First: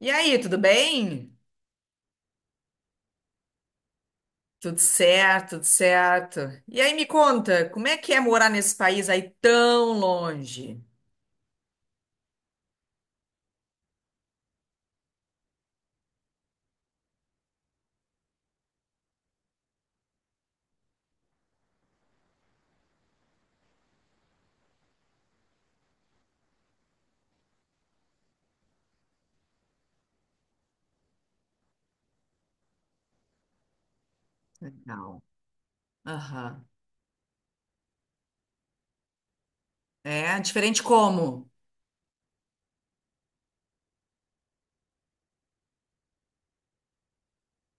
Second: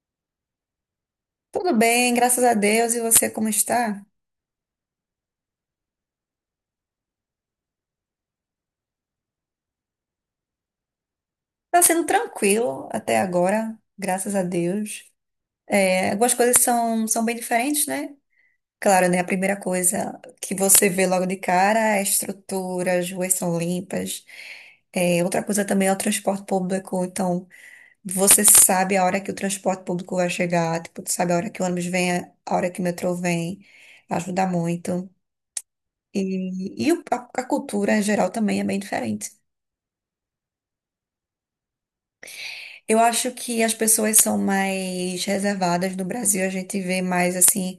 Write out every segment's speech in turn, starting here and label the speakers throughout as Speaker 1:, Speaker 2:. Speaker 1: E aí, tudo bem?
Speaker 2: Tudo bem, graças a Deus. E você como está?
Speaker 1: Tudo certo, tudo certo. E aí, me conta, como é que é morar nesse país aí tão longe?
Speaker 2: Está sendo tranquilo até agora, graças a Deus. É, algumas coisas são bem diferentes, né? Claro, né? A primeira coisa que você vê logo de cara é a estrutura, as ruas são limpas. É, outra coisa também é o transporte público. Então, você sabe a hora que o transporte público vai chegar, tipo, tu sabe a hora que o ônibus vem, a hora que o metrô vem. Ajuda muito.
Speaker 1: Legal.
Speaker 2: E,
Speaker 1: Aham.
Speaker 2: e o- a a cultura em geral também é bem diferente.
Speaker 1: Diferente como?
Speaker 2: Eu acho que as pessoas são mais reservadas no Brasil, a gente vê mais assim,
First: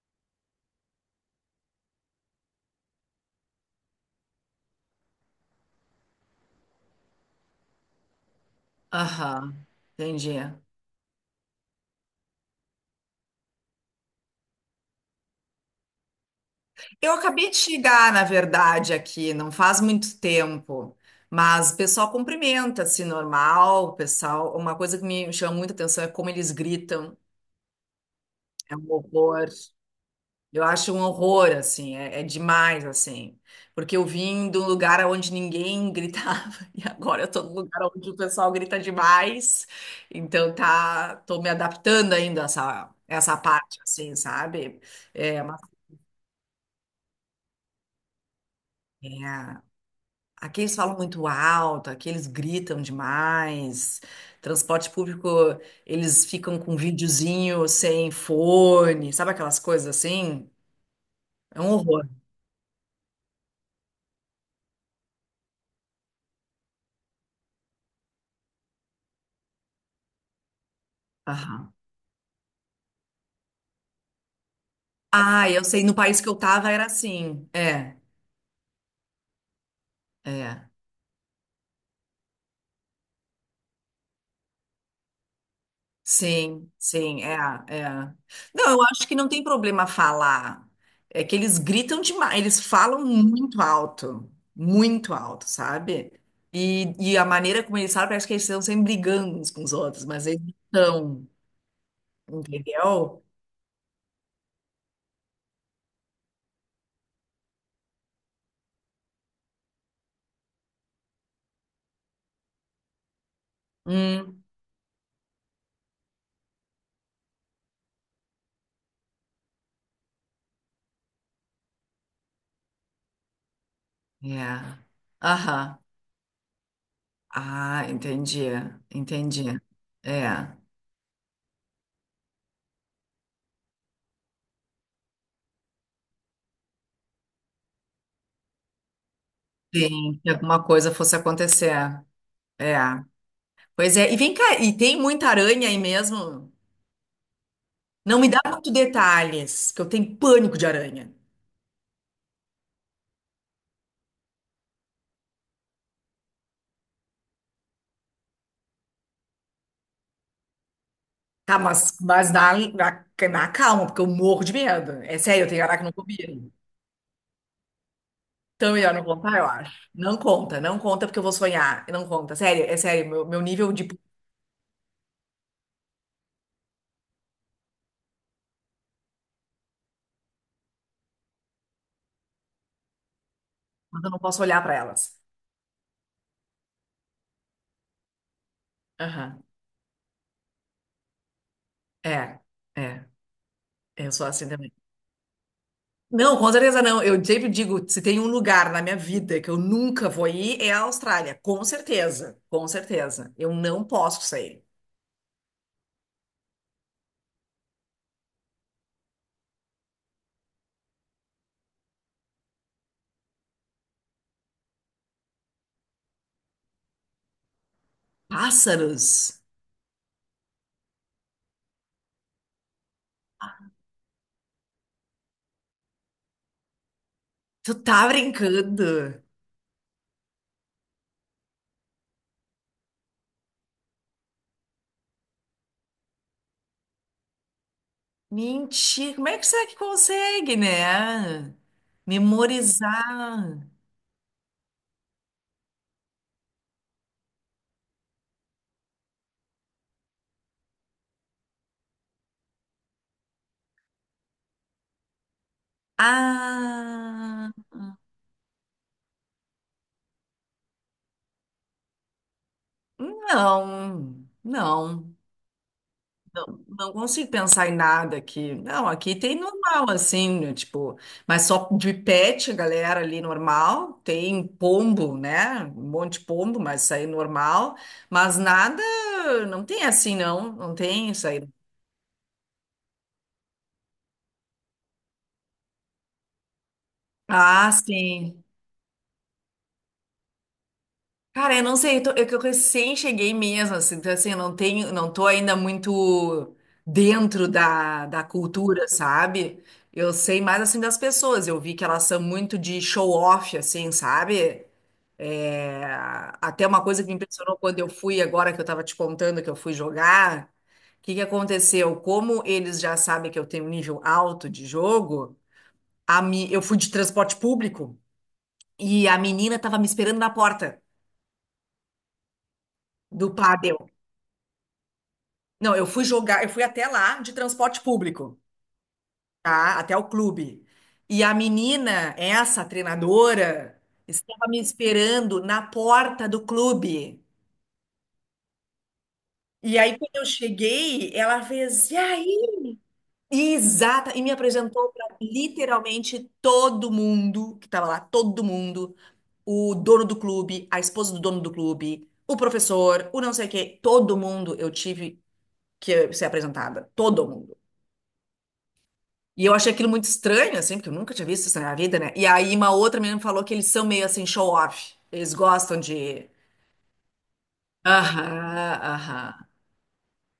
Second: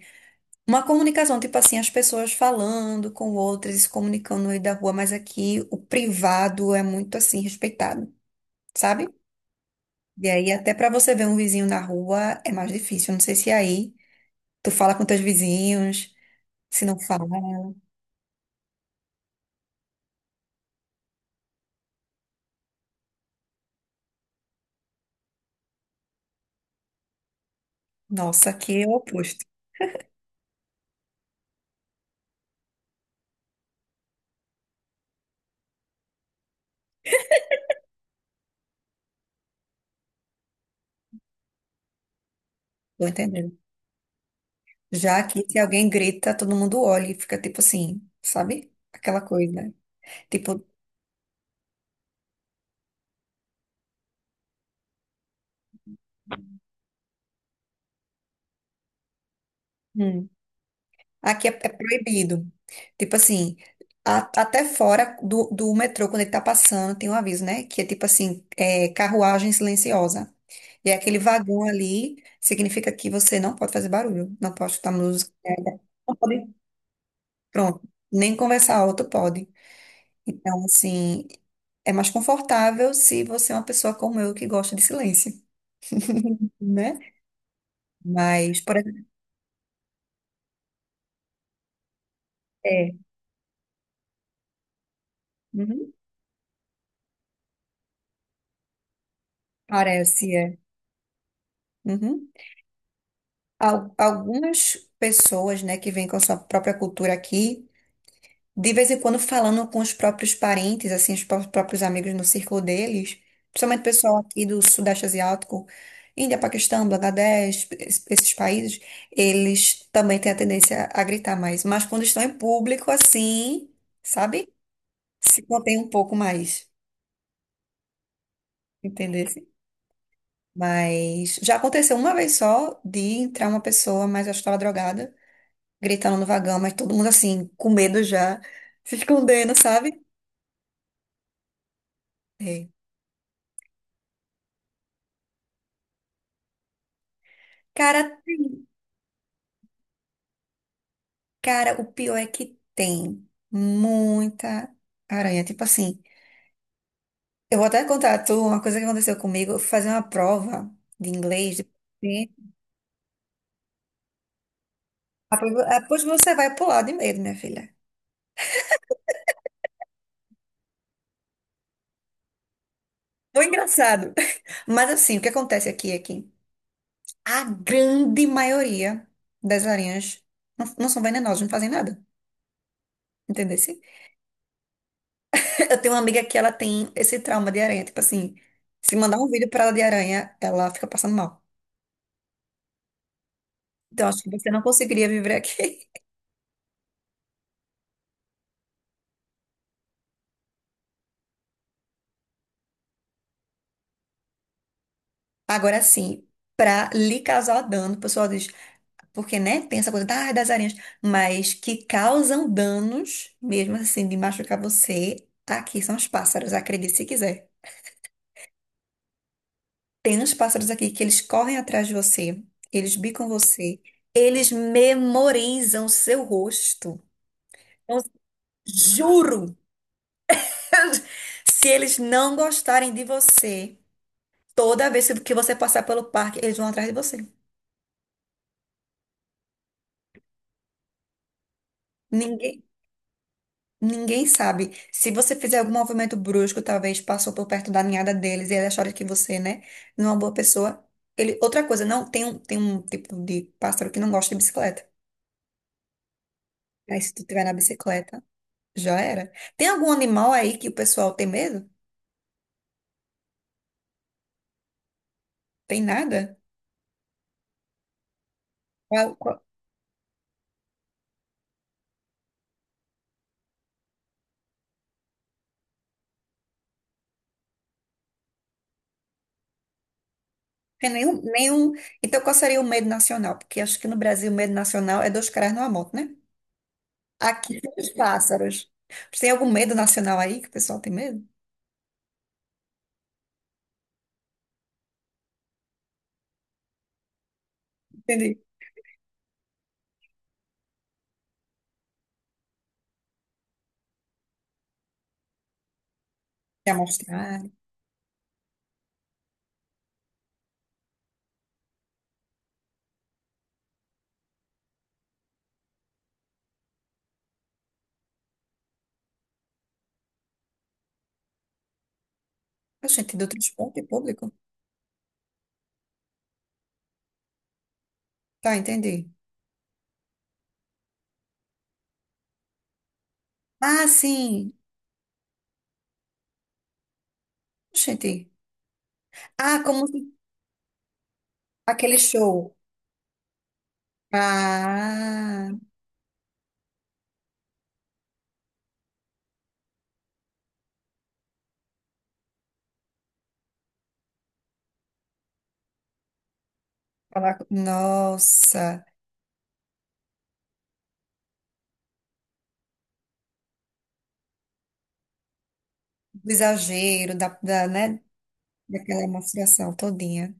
Speaker 2: uma comunicação, tipo assim, as pessoas falando com outras e se comunicando no meio da rua, mas aqui o privado é muito assim respeitado, sabe?
Speaker 1: Aham,
Speaker 2: E
Speaker 1: entendi.
Speaker 2: aí até pra você ver um vizinho na rua é mais difícil. Não sei se aí tu fala com teus vizinhos, se não
Speaker 1: Eu
Speaker 2: fala,
Speaker 1: acabei de chegar, na verdade, aqui, não faz muito tempo, mas o pessoal cumprimenta, assim, normal, o pessoal, uma coisa que me chama muita atenção é como eles gritam,
Speaker 2: nossa,
Speaker 1: é
Speaker 2: aqui
Speaker 1: um
Speaker 2: é o oposto.
Speaker 1: horror. Eu acho um horror, assim, é demais, assim. Porque eu vim de um lugar onde ninguém gritava, e agora eu tô num lugar onde o pessoal grita demais. Então tá, tô me adaptando ainda a
Speaker 2: Tô
Speaker 1: essa
Speaker 2: entendendo.
Speaker 1: parte, assim, sabe?
Speaker 2: Já
Speaker 1: É,
Speaker 2: aqui
Speaker 1: mas,
Speaker 2: se alguém grita, todo mundo olha e fica tipo assim, sabe? Aquela
Speaker 1: é,
Speaker 2: coisa.
Speaker 1: Aqui
Speaker 2: Tipo,
Speaker 1: eles falam muito alto, aqui eles gritam demais. Transporte público, eles ficam com videozinho sem fone, sabe aquelas coisas
Speaker 2: hum.
Speaker 1: assim?
Speaker 2: Aqui é,
Speaker 1: É
Speaker 2: é
Speaker 1: um horror.
Speaker 2: proibido. Tipo assim, até fora do metrô, quando ele tá passando, tem um aviso, né? Que é tipo assim, é, carruagem silenciosa. E é aquele vagão
Speaker 1: Aham.
Speaker 2: ali significa que você não pode fazer barulho, não pode escutar música,
Speaker 1: Ah, eu sei, no
Speaker 2: não
Speaker 1: país que eu
Speaker 2: pode,
Speaker 1: tava era assim.
Speaker 2: pronto,
Speaker 1: É,
Speaker 2: nem conversar alto pode. Então,
Speaker 1: é.
Speaker 2: assim, é mais confortável se você é uma pessoa como eu que gosta de silêncio,
Speaker 1: Sim,
Speaker 2: né?
Speaker 1: sim, é.
Speaker 2: Mas,
Speaker 1: Não,
Speaker 2: por
Speaker 1: eu
Speaker 2: exemplo,
Speaker 1: acho que não tem problema falar. É que eles gritam demais, eles
Speaker 2: é,
Speaker 1: falam muito alto,
Speaker 2: uhum,
Speaker 1: sabe? E a maneira como eles falam parece que eles estão sempre brigando uns com os outros, mas
Speaker 2: parece,
Speaker 1: eles
Speaker 2: é.
Speaker 1: não
Speaker 2: Uhum.
Speaker 1: estão, entendeu?
Speaker 2: Algumas pessoas, né, que vêm com a sua própria cultura aqui, de vez em quando falando com os próprios parentes, assim, os próprios amigos no círculo deles, principalmente o pessoal
Speaker 1: Hum,
Speaker 2: aqui do Sudeste Asiático, Índia, Paquistão, Bangladesh, esses países, eles também têm a tendência a gritar mais. Mas quando estão em público, assim, sabe?
Speaker 1: é.
Speaker 2: Se contém
Speaker 1: Aham.
Speaker 2: um pouco mais,
Speaker 1: Ah,
Speaker 2: entendeu?
Speaker 1: entendi. É.
Speaker 2: Mas já aconteceu uma vez só de entrar uma pessoa, mas eu estava drogada, gritando no vagão, mas todo mundo assim, com medo já, se escondendo, sabe?
Speaker 1: Sim, que alguma coisa fosse acontecer.
Speaker 2: É.
Speaker 1: É. Pois é, e vem cá, e tem muita aranha aí mesmo?
Speaker 2: Cara,
Speaker 1: Não me dá
Speaker 2: tem.
Speaker 1: muito detalhes, que eu tenho pânico de aranha.
Speaker 2: Cara, o pior é que tem muita aranha. Tipo assim, eu vou até contar a tu uma coisa que aconteceu comigo. Eu fui fazer uma prova de inglês.
Speaker 1: Tá,
Speaker 2: De...
Speaker 1: mas
Speaker 2: Sim.
Speaker 1: na, na calma, porque eu morro de medo. É sério, eu
Speaker 2: Depois
Speaker 1: tenho
Speaker 2: depois
Speaker 1: aracnofobia.
Speaker 2: você vai pular de medo, minha filha.
Speaker 1: Então, melhor não contar, eu acho. Não conta, não conta, porque eu vou sonhar. Não conta, sério, é sério, meu
Speaker 2: Foi
Speaker 1: nível de pânico.
Speaker 2: engraçado. Mas assim, o que acontece aqui é que a grande maioria das aranhas não são venenosas, não fazem nada. Entendeu?
Speaker 1: Eu não posso olhar pra elas.
Speaker 2: Eu tenho uma amiga que ela tem esse trauma de aranha. Tipo assim, se mandar um
Speaker 1: Aham.
Speaker 2: vídeo pra ela de aranha, ela fica passando mal.
Speaker 1: É, é,
Speaker 2: Então,
Speaker 1: eu
Speaker 2: acho
Speaker 1: sou
Speaker 2: que
Speaker 1: assim
Speaker 2: você não
Speaker 1: também.
Speaker 2: conseguiria viver aqui.
Speaker 1: Não, com certeza não. Eu sempre digo, se tem um lugar na minha vida que eu nunca vou ir, é a Austrália. Com certeza, com certeza. Eu não posso sair.
Speaker 2: Agora sim, pra lhe causar dano, o pessoal diz, porque, né, tem essa coisa ah, das aranhas, mas que causam danos, mesmo assim, de machucar você, aqui são os pássaros, acredite se quiser.
Speaker 1: Pássaros,
Speaker 2: Tem uns pássaros aqui que eles correm atrás de você, eles bicam você, eles memorizam seu rosto.
Speaker 1: tu
Speaker 2: Eu
Speaker 1: tá brincando?
Speaker 2: juro! Se eles não gostarem de você, toda vez que você passar pelo parque, eles vão atrás de você.
Speaker 1: Mentira, como é que será que consegue, né?
Speaker 2: Ninguém,
Speaker 1: Memorizar.
Speaker 2: ninguém sabe. Se você fizer algum movimento brusco, talvez passou por perto da ninhada deles e eles acharam que você, né, não é uma boa pessoa. Ele, outra coisa, não, tem um tipo de pássaro que não gosta de bicicleta. Aí se tu tiver
Speaker 1: Ah,
Speaker 2: na bicicleta, já era. Tem algum animal aí que o pessoal tem medo?
Speaker 1: não, não.
Speaker 2: Tem nada?
Speaker 1: Não consigo pensar em nada aqui. Não, aqui tem normal, assim, né, tipo, mas só de pet, galera ali normal. Tem pombo, né? Um monte de pombo, mas isso aí é normal. Mas nada, não tem assim, não. Não
Speaker 2: Tem
Speaker 1: tem
Speaker 2: nenhum,
Speaker 1: isso aí.
Speaker 2: nenhum. Então, qual seria o medo nacional? Porque acho que no Brasil o medo nacional é dois caras numa moto, né? Aqui
Speaker 1: Ah,
Speaker 2: são os
Speaker 1: sim.
Speaker 2: pássaros. Tem algum medo nacional aí que o pessoal tem medo?
Speaker 1: Cara, eu não sei, que eu recém cheguei mesmo, assim, então assim, eu não tenho, não tô ainda muito dentro da
Speaker 2: Entendi.
Speaker 1: cultura, sabe? Eu sei mais assim das pessoas, eu vi que elas são muito de show off, assim, sabe? É, até
Speaker 2: De
Speaker 1: uma coisa que me
Speaker 2: amostrar.
Speaker 1: impressionou quando eu fui, agora que eu estava te contando que eu fui jogar, o que que aconteceu? Como eles já sabem que eu tenho um nível alto de jogo, eu fui de transporte público e a menina estava me esperando na porta
Speaker 2: Ah, gente, do
Speaker 1: do pádel.
Speaker 2: transporte público?
Speaker 1: Não, eu fui jogar, eu fui até lá de transporte público,
Speaker 2: Tá, entendi.
Speaker 1: tá? Até o clube. E a menina, essa treinadora,
Speaker 2: Ah,
Speaker 1: estava
Speaker 2: sim.
Speaker 1: me esperando na porta do clube.
Speaker 2: Gente. Ah,
Speaker 1: E
Speaker 2: como
Speaker 1: aí,
Speaker 2: se-
Speaker 1: quando eu cheguei, ela fez,
Speaker 2: aquele
Speaker 1: e aí?
Speaker 2: show.
Speaker 1: Exata, e me apresentou para
Speaker 2: Ah,
Speaker 1: literalmente todo mundo que estava lá, todo mundo, o dono do clube, a esposa do dono do clube, o professor, o não sei o quê, todo mundo eu tive que ser apresentada, todo mundo.
Speaker 2: nossa,
Speaker 1: E eu achei aquilo muito estranho, assim, porque eu nunca tinha visto isso na minha vida, né? E aí uma outra menina me falou que eles são meio assim show-off, eles gostam de...
Speaker 2: do exagero da, né?
Speaker 1: Aham,
Speaker 2: Daquela
Speaker 1: aham,
Speaker 2: demonstração todinha.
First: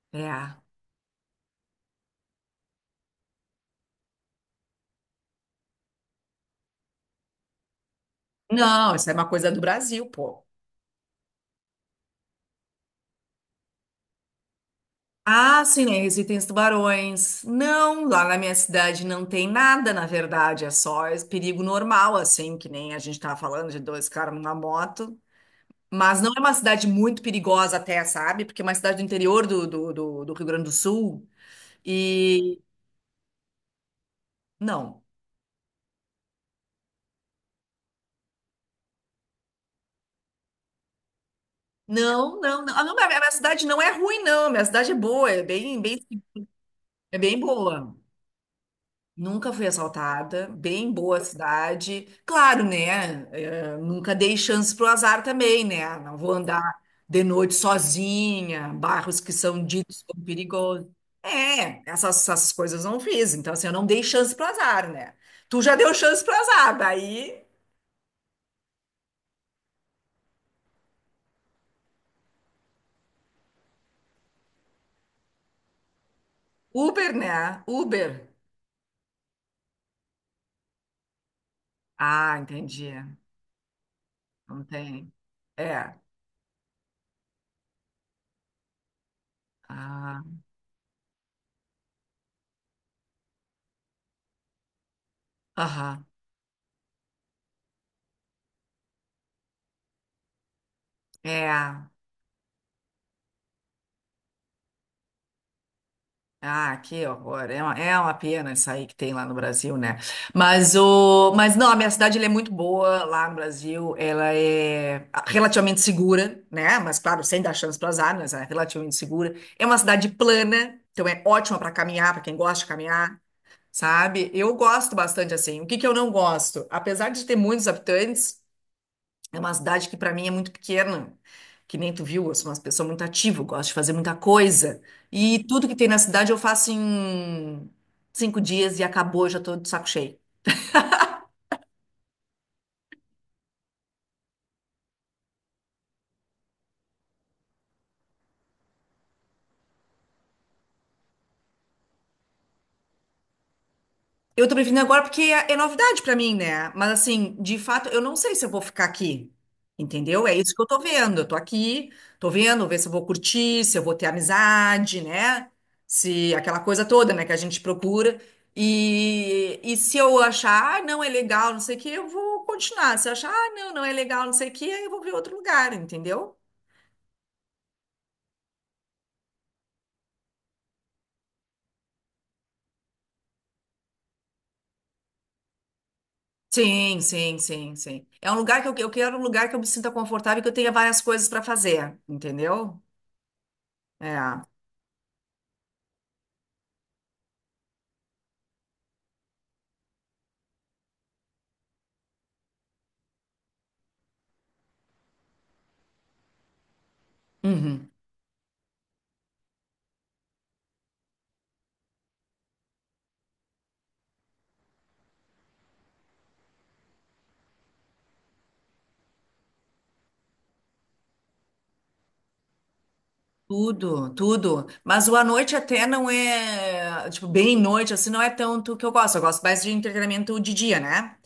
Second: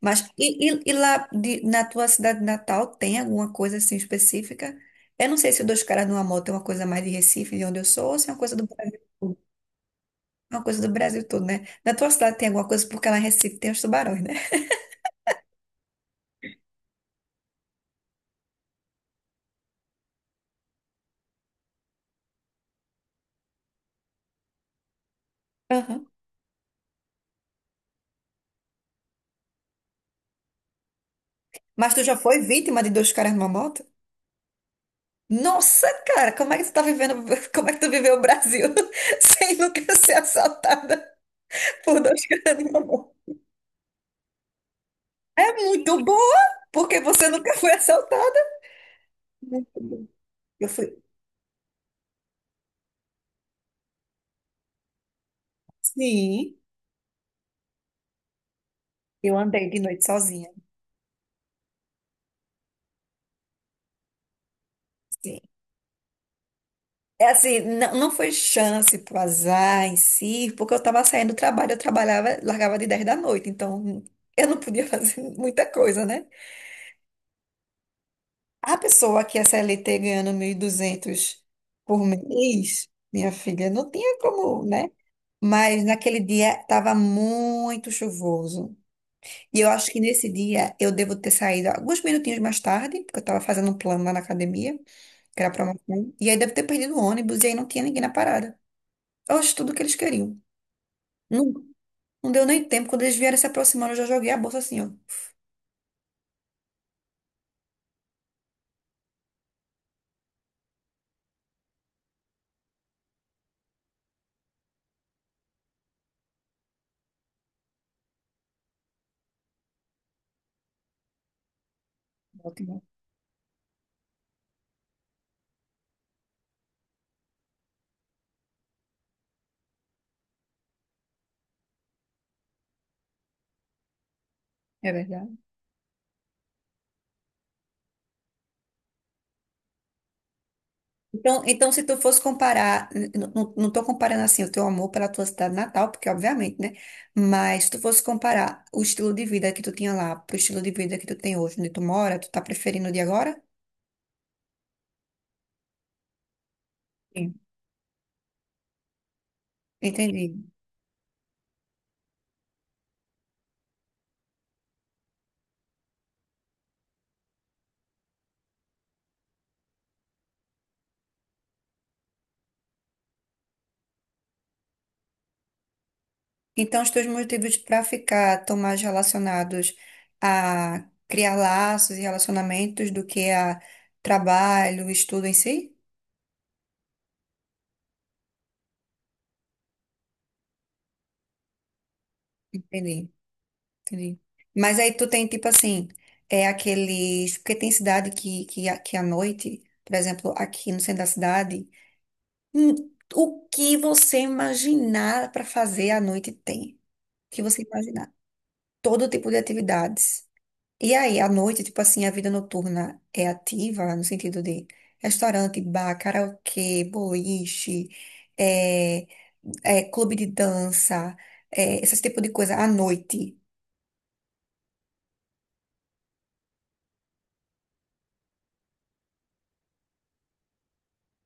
Speaker 2: Mas
Speaker 1: é.
Speaker 2: e lá na tua cidade natal tem alguma coisa assim específica? Eu não sei se o Dois Caras numa Moto é uma coisa mais de Recife, de onde eu sou, ou se é uma coisa do
Speaker 1: Não,
Speaker 2: Brasil
Speaker 1: isso é uma
Speaker 2: todo.
Speaker 1: coisa do Brasil, pô.
Speaker 2: É uma coisa do Brasil todo, né? Na tua cidade tem alguma coisa, porque lá em Recife tem os tubarões, né?
Speaker 1: Ah, sim, né? Recife tem os tubarões. Não, lá na minha cidade não tem nada, na verdade. É só esse perigo normal, assim, que nem a gente tava falando de dois caras numa moto.
Speaker 2: Aham.
Speaker 1: Mas não é uma cidade muito perigosa até, sabe? Porque é uma cidade do interior do Rio Grande do Sul.
Speaker 2: Mas tu já foi
Speaker 1: E
Speaker 2: vítima de Dois Caras numa Moto?
Speaker 1: não.
Speaker 2: Nossa, cara, como é que tu tá vivendo, como é que tu viveu o Brasil sem nunca ser assaltada por Dois
Speaker 1: Não,
Speaker 2: Caras
Speaker 1: não, não.
Speaker 2: numa
Speaker 1: Ah, não, a
Speaker 2: Moto?
Speaker 1: minha cidade não é ruim, não. A minha cidade é boa, é
Speaker 2: É muito
Speaker 1: bem,
Speaker 2: boa, porque
Speaker 1: é
Speaker 2: você
Speaker 1: bem
Speaker 2: nunca foi
Speaker 1: boa.
Speaker 2: assaltada.
Speaker 1: Nunca fui
Speaker 2: Muito bom.
Speaker 1: assaltada,
Speaker 2: Eu
Speaker 1: bem
Speaker 2: fui.
Speaker 1: boa cidade. Claro, né? Eh, nunca dei chance pro azar também, né? Não vou
Speaker 2: Sim.
Speaker 1: andar de noite sozinha, bairros que
Speaker 2: Eu
Speaker 1: são
Speaker 2: andei de noite
Speaker 1: ditos como
Speaker 2: sozinha.
Speaker 1: perigosos. É, essas coisas não fiz. Então, assim, eu não dei chance pro azar, né?
Speaker 2: Sim.
Speaker 1: Tu já deu chance pro azar,
Speaker 2: É
Speaker 1: daí
Speaker 2: assim, não, não foi chance pro azar em si, porque eu tava saindo do trabalho, eu trabalhava, largava de 10 da noite, então eu não podia fazer muita coisa, né?
Speaker 1: Uber, né? Uber.
Speaker 2: A pessoa que é CLT ganhando 1.200 por
Speaker 1: Ah,
Speaker 2: mês,
Speaker 1: entendi.
Speaker 2: minha filha, não tinha
Speaker 1: Não
Speaker 2: como, né?
Speaker 1: tem.
Speaker 2: Mas
Speaker 1: É.
Speaker 2: naquele dia estava muito chuvoso. E eu acho que
Speaker 1: Ah,
Speaker 2: nesse dia eu devo ter saído alguns minutinhos mais tarde, porque eu estava fazendo um plano lá na academia, que era
Speaker 1: aham.
Speaker 2: promoção. E aí deve ter perdido o ônibus e aí não tinha ninguém na parada. Oxe, tudo que eles queriam. Não,
Speaker 1: É.
Speaker 2: não deu nem tempo. Quando eles vieram se aproximando, eu já joguei a bolsa assim, ó.
Speaker 1: Ah, que horror. É uma pena isso aí que tem lá no Brasil, né? Mas não, a minha cidade ela é muito boa lá no Brasil. Ela é relativamente segura, né? Mas, claro, sem dar chance para as armas, é relativamente segura. É uma cidade plana, então é ótima para caminhar, para quem gosta de
Speaker 2: Ótimo.
Speaker 1: caminhar, sabe? Eu gosto bastante assim. O que que eu não gosto? Apesar de ter muitos habitantes. É uma cidade que para mim é muito pequena, que nem tu viu, eu sou uma pessoa muito ativa, eu gosto de fazer muita coisa.
Speaker 2: É verdade.
Speaker 1: E tudo que tem na cidade eu faço em cinco dias e acabou, eu já tô de saco cheio.
Speaker 2: Então, então, se tu fosse comparar, não tô comparando assim o teu amor pela tua cidade natal, porque obviamente, né? Mas se tu fosse comparar o estilo de vida que tu tinha lá pro estilo de vida que tu tem hoje, onde tu mora, tu tá preferindo o de agora?
Speaker 1: Eu tô me vindo agora porque é novidade pra mim, né? Mas assim,
Speaker 2: Sim.
Speaker 1: de fato, eu não sei se eu vou ficar aqui. Entendeu?
Speaker 2: Entendi.
Speaker 1: É isso que eu tô vendo. Eu tô aqui, tô vendo, ver se eu vou curtir, se eu vou ter amizade, né? Se aquela coisa toda, né, que a gente procura. E se eu achar, ah, não é legal, não sei o que, eu vou continuar. Se eu achar, ah, não, não é legal, não sei o que, aí eu vou ver outro lugar, entendeu?
Speaker 2: Então, os teus motivos para ficar tão mais relacionados a criar laços e relacionamentos do que a trabalho, estudo em si?
Speaker 1: Sim, sim, sim, sim. É um lugar que eu quero um lugar que eu me sinta confortável e que eu tenha várias coisas pra fazer, entendeu?
Speaker 2: Entendi, entendi.
Speaker 1: É.
Speaker 2: Mas aí tu tem, tipo assim, é aqueles... Porque tem cidade que à noite, por exemplo, aqui no centro da cidade, hum, o que você imaginar para fazer à noite tem. O que você
Speaker 1: Uhum.
Speaker 2: imaginar. Todo tipo de atividades. E aí, à noite, tipo assim, a vida noturna é ativa, no sentido de restaurante, bar, karaokê, boliche, é, é, clube de dança, é, esse tipo de coisa à noite.
Speaker 1: Tudo, tudo. Mas o à noite até não é, tipo, bem noite, assim, não é tanto que eu gosto. Eu gosto mais de entretenimento de dia, né?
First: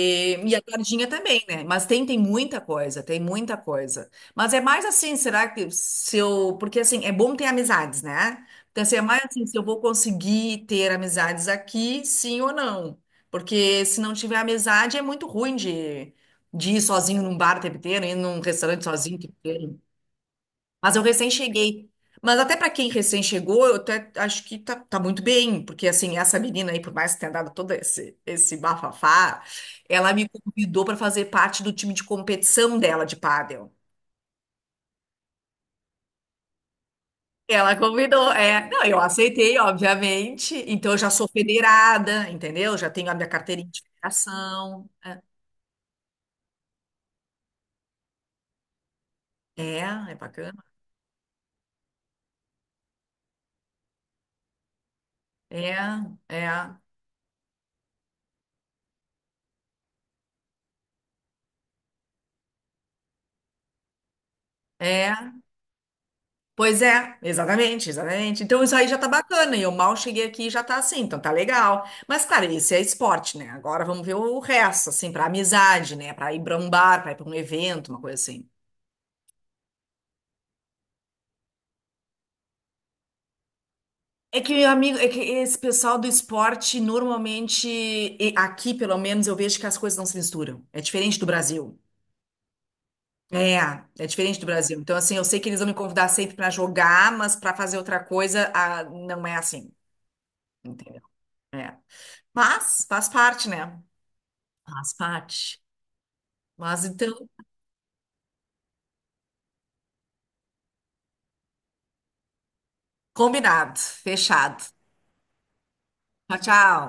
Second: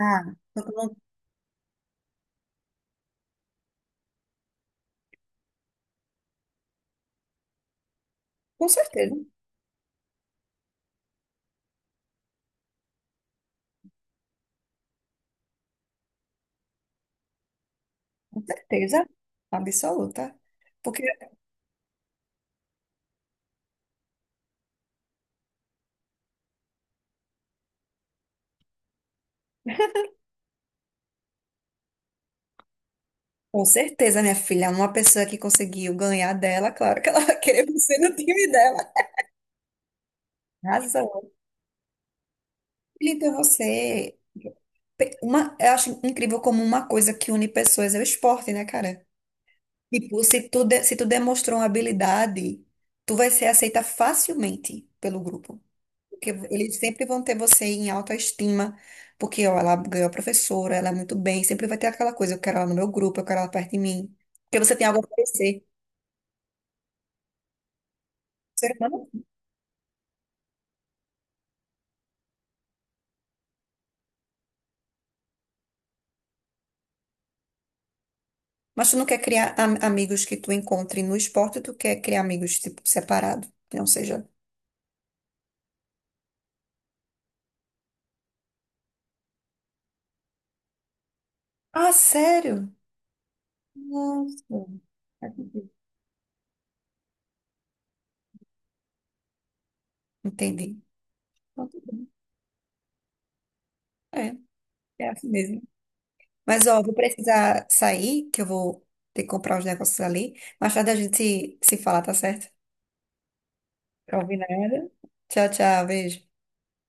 Speaker 2: Ah,
Speaker 1: e a
Speaker 2: eu não-
Speaker 1: tardinha também, né? Mas tem, tem muita coisa, tem muita coisa. Mas é mais assim, será que se eu. Porque assim, é bom ter amizades, né?
Speaker 2: com
Speaker 1: Então, assim, é
Speaker 2: certeza,
Speaker 1: mais assim, se eu vou conseguir ter amizades aqui, sim ou não. Porque se não tiver amizade, é muito ruim de ir sozinho num bar o tempo inteiro, ir num
Speaker 2: com
Speaker 1: restaurante
Speaker 2: certeza
Speaker 1: sozinho o tempo inteiro.
Speaker 2: absoluta.
Speaker 1: Mas
Speaker 2: Porque,
Speaker 1: eu recém cheguei. Mas até para quem recém chegou, eu até acho que tá muito bem, porque assim, essa menina aí, por mais que tenha dado todo esse bafafá, ela me convidou para fazer parte do time de competição dela de
Speaker 2: com
Speaker 1: pádel.
Speaker 2: certeza, minha filha, uma pessoa que conseguiu ganhar dela, claro que ela vai querer
Speaker 1: Ela
Speaker 2: você no
Speaker 1: convidou,
Speaker 2: time
Speaker 1: é.
Speaker 2: dela.
Speaker 1: Não, eu aceitei, obviamente. Então eu
Speaker 2: Razão.
Speaker 1: já sou federada, entendeu? Já tenho a minha
Speaker 2: Então,
Speaker 1: carteirinha de
Speaker 2: você.
Speaker 1: federação.
Speaker 2: Uma, eu acho incrível como uma coisa que une pessoas é o esporte, né, cara?
Speaker 1: É, é
Speaker 2: Tipo, se tu,
Speaker 1: bacana.
Speaker 2: de- se tu demonstrou uma habilidade, tu vai ser aceita facilmente pelo grupo.
Speaker 1: É,
Speaker 2: Porque
Speaker 1: é,
Speaker 2: eles sempre vão ter você em autoestima, porque ó, ela ganhou a professora, ela é muito bem, sempre vai ter aquela coisa, eu quero ela no meu grupo, eu quero ela perto de mim. Porque você tem algo a
Speaker 1: é.
Speaker 2: oferecer.
Speaker 1: Pois é, exatamente, exatamente. Então
Speaker 2: Ser
Speaker 1: isso aí já
Speaker 2: humano.
Speaker 1: tá bacana, e eu mal cheguei aqui e já tá assim, então tá legal. Mas, claro, isso é esporte, né? Agora vamos ver o resto, assim, pra amizade, né? Pra ir pra um bar, pra ir pra um evento, uma coisa assim.
Speaker 2: Mas tu não quer criar amigos que tu encontre no esporte, tu quer criar amigos, tipo, separado. Não seja.
Speaker 1: É que, amigo, é que esse pessoal do esporte, normalmente, e aqui pelo menos, eu vejo que as coisas não se misturam. É diferente do Brasil.
Speaker 2: Ah, sério?
Speaker 1: É, é diferente do
Speaker 2: Nossa.
Speaker 1: Brasil. Então, assim, eu sei que eles vão me convidar sempre pra jogar, mas pra fazer outra coisa, ah, não é assim,
Speaker 2: Entendi.
Speaker 1: entendeu?
Speaker 2: Então,
Speaker 1: É.
Speaker 2: tudo bem.
Speaker 1: Mas faz parte, né? Faz
Speaker 2: É, é assim
Speaker 1: parte.
Speaker 2: mesmo. Mas, ó,
Speaker 1: Mas
Speaker 2: vou
Speaker 1: então,
Speaker 2: precisar sair, que eu vou ter que comprar os negócios ali. Mais tarde a gente se fala, tá certo?
Speaker 1: combinado, fechado.
Speaker 2: Combinado. Tchau, tchau, beijo.
Speaker 1: Tchau, tchau.